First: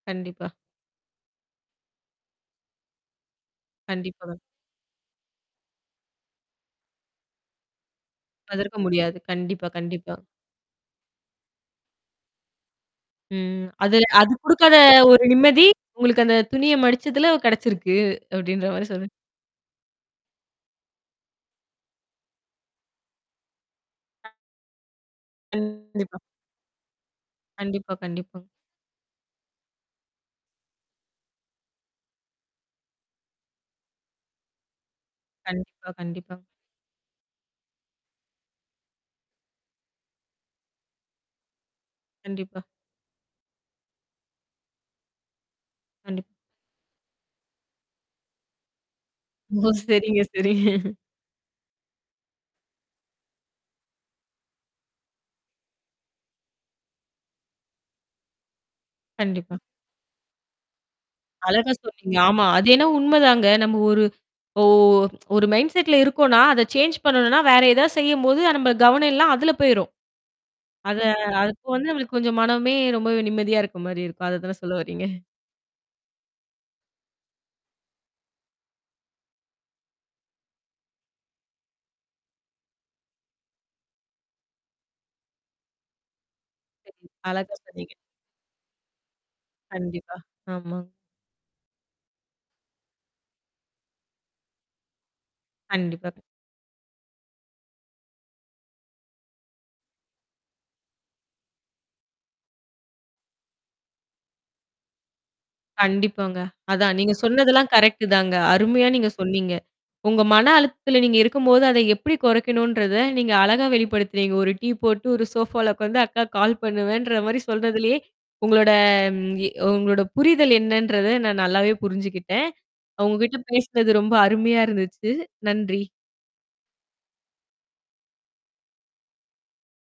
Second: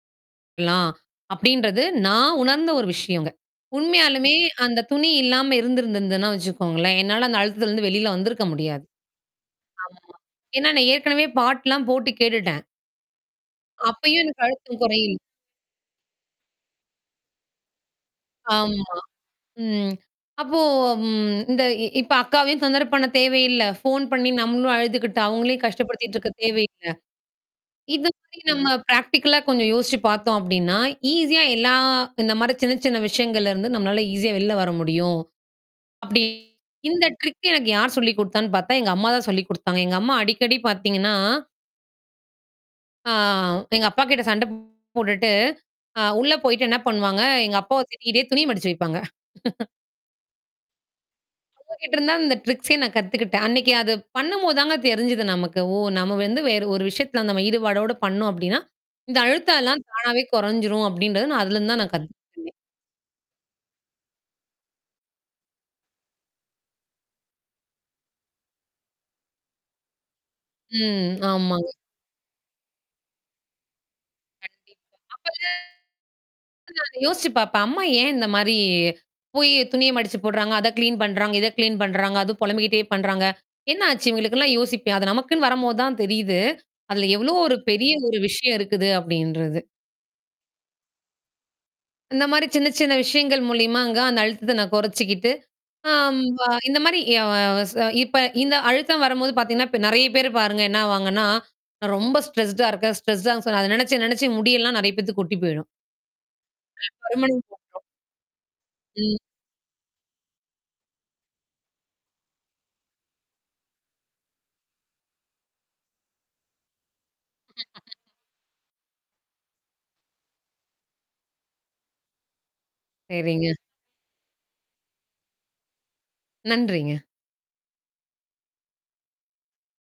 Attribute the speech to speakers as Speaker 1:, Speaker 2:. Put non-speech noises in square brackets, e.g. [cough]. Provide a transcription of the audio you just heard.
Speaker 1: கண்டிப்பா.
Speaker 2: கலாம். அப்டின்றது நான் உணர்ந்த ஒரு விஷயங்க. உண்மையாலுமே
Speaker 1: கண்டிப்பாங்க.
Speaker 2: அந்த துணி இல்லாம இருந்திருந்திருதுன்னா வச்சுக்கோங்களேன். என்னால அந்த அழுத்தத்திலருந்து வெளில வந்திருக்க முடியாது.
Speaker 1: அதற்கும் முடியாது. கண்டிப்பா
Speaker 2: ஆமா.
Speaker 1: கண்டிப்பா.
Speaker 2: ஏன்னா நான் ஏற்கனவே பாட்டுலாம் போட்டு கேட்டுட்டேன்.
Speaker 1: ம். அது
Speaker 2: அப்பயும்
Speaker 1: அது
Speaker 2: எனக்கு
Speaker 1: குடுக்காத
Speaker 2: அழுத்தம் குறையில்
Speaker 1: ஒரு நிம்மதி உங்களுக்கு அந்த துணிய மடிச்சதுல கெடைச்சிருக்கு. அப்படின்ற
Speaker 2: ஆமா.
Speaker 1: மாரி சொல்றீ
Speaker 2: ம். அப்போ ம் இந்த இ இப்ப அக்காவையும் தொந்தர பண்ண தேவையில்ல. ஃபோன் பண்ணீ
Speaker 1: அ,
Speaker 2: நம்மளும் அழுதுக்கிட்டு, அவுங்களையும் கஷ்டப்படுத்திட்டு
Speaker 1: கண்டிப்பா.
Speaker 2: இருக்க தேவையில்ல.
Speaker 1: கண்டிப்பா
Speaker 2: இது
Speaker 1: கண்டிப்பா.
Speaker 2: மாரி நம்ம பிராக்டிகலா கொஞ்சம் யோசிச்சு பாத்தோம் அப்டின்னா, ஈஸியா எல்லா இந்த மாரி சின்ன சின்ன விஷயங்கள்ல இருந்து நம்மளால ஈஸியா வெளில வர முடியும்.
Speaker 1: கண்டிப்பா
Speaker 2: அப்டி
Speaker 1: கண்டிப்பாங்
Speaker 2: இந்த ட்ரிக்கு எனக்கு யார் சொல்லி குடுத்தான்னு பாத்தா, எங்க அம்மா தான் சொல்லி குடுத்தாங்க. எங்க அம்மா அடிக்கடி பாத்தீங்கன்னா
Speaker 1: கண்டிப்பா.
Speaker 2: ஆ எங்க அப்பா கிட்ட சண்டப் போட்டுட்டு. அ
Speaker 1: கண்டிப்
Speaker 2: உள்ள போயிட்டு என்னா பண்ணுவாங்க? எங்க அப்பாவ திட்டிக்கிட்டே துணி மடிச்சு வைப்பாங்க. [laughs]
Speaker 1: ரொம்போ சரிங்க சரிங்க.
Speaker 2: அவுங்க கிட்ட இருந்துதான், இந்த ட்ரிக்ஸயே நான் கத்துக்கிட்டேன். அன்னைக்கு அது பண்ணும்போது தாங்க தெரிஞ்சுது நமக்கு. ஓ! நம்ம வந்து வேற ஒரு விஷயத்தல நம்ம ஈடுபாடோட பண்ணோம் அப்டின்னா. இந்த அழுத்த
Speaker 1: கண்டிப்பா.
Speaker 2: எல்லாம் தானாவே கொறைஞ்சிரும் அப்டின்றது, நான்
Speaker 1: அழகா
Speaker 2: அதுலருந்து தான் நான்
Speaker 1: சொன்னீங்க. ஆமா.
Speaker 2: கத்துகிட்டேனே!
Speaker 1: அது என்னா உண்மைதாங்க. நம்ம ஒரு ஓ ஒரு மைண்ட் செட்ல இருக்கோன்னா, அத சேஞ்ச் பண்ணணுன்னா, வேற ஏதாவது செய்யும்போது அ நம்ப கவனம் எல்லாம் அதுல போயிரும். அத
Speaker 2: ம்,
Speaker 1: அது அப்போ
Speaker 2: ஆமாங்க.
Speaker 1: வந்து, நம்மளுக்கு கொஞ்சம் மனமே ரொம்பவே நிம்மதியா இருக்க மாரி இருக்கும். அத தான சொல்ல
Speaker 2: கண்டிப்பா,
Speaker 1: வர்றீங்க?
Speaker 2: அப்பதா அ. [unintelligible] யோசிச்சு பாப்பேன். அம்மா ஏன் இந்த மாரி போயி, துணிய மடிச்சு போடுறாங்க, அத கிளீன் பண்றாங்க, இத கிளீன் பண்றாங்க. அதும் பொலம்பிக்கிட்டே பண்றாங்க! என்னா ஆச்சு? இவுங்களுக்குன்ல்லாம் யோசிப்பேன். அது நமக்குன்னு வரம்போது தான் தெரியுது.
Speaker 1: சரி,
Speaker 2: அதுல எவ்ளோ
Speaker 1: அழகா
Speaker 2: ஒரு பெரிய
Speaker 1: சொன்னீங்க.
Speaker 2: ஒரு விஷயம் இருக்குது அப்டின்றது.
Speaker 1: கண்டிப்பா, ஆமாங்
Speaker 2: இந்த மாரி சின்ன சின்ன விஷயங்கள் மூலியமா அங்க அந்த அழுத்தத்த நான் கொறைச்சுக்கிட்டு.
Speaker 1: கண்டிப்பா
Speaker 2: ஆம்
Speaker 1: [unintelligible]
Speaker 2: வ இந்த மாரி அ ச இப்ப இந்த அழுத்தம் வரம்போது பாத்தீங்கன்னா இப்ப நெறையா பேரு பாருங்க என்னா ஆவாங்கன்னா, நான் ரொம்ப ஸ்ட்ரெஸ்டா இருக்கேன். ஸ்ட்ரெஸ்டான்னு சொன்னா, அத நெனச்சு நெனச்சு முடி எல்லாம் நெறையா பேத்துக்கு கொட்டி போயிரும்.
Speaker 1: கண்டிப்பாங்க. அதான் நீங்க சொன்னதெல்லாம்
Speaker 2: [unintelligible]
Speaker 1: கரெக்ட்டு தாங்க. அருமையா நீங்க
Speaker 2: ம்.
Speaker 1: சொன்னீங்க. உங்க மன அழுத்தத்தில நீங்க இருக்கும்போது அத எப்படி குறைக்கணுன்றத, நீங்க அழகா வெளிப்படுத்துனீங்க. ஒரு டீ போட்டு, ஒரு சோஃபால உக்காந்து அக்காக்கு கால் பண்ணுவேன்ற மாரி
Speaker 2: [unintelligible]
Speaker 1: சொல்றதிலேயே, உங்களோட ம் எ உங்களோட புரிதல் என்னன்றத நான் நல்லாவே புரிஞ்சுக்கிட்டேன். உங்ககிட்ட
Speaker 2: சரிங்க.
Speaker 1: பேசினது, ரொம்ப அருமையா இருந்துச்சு. நன்றி.
Speaker 2: நன்றிங்க.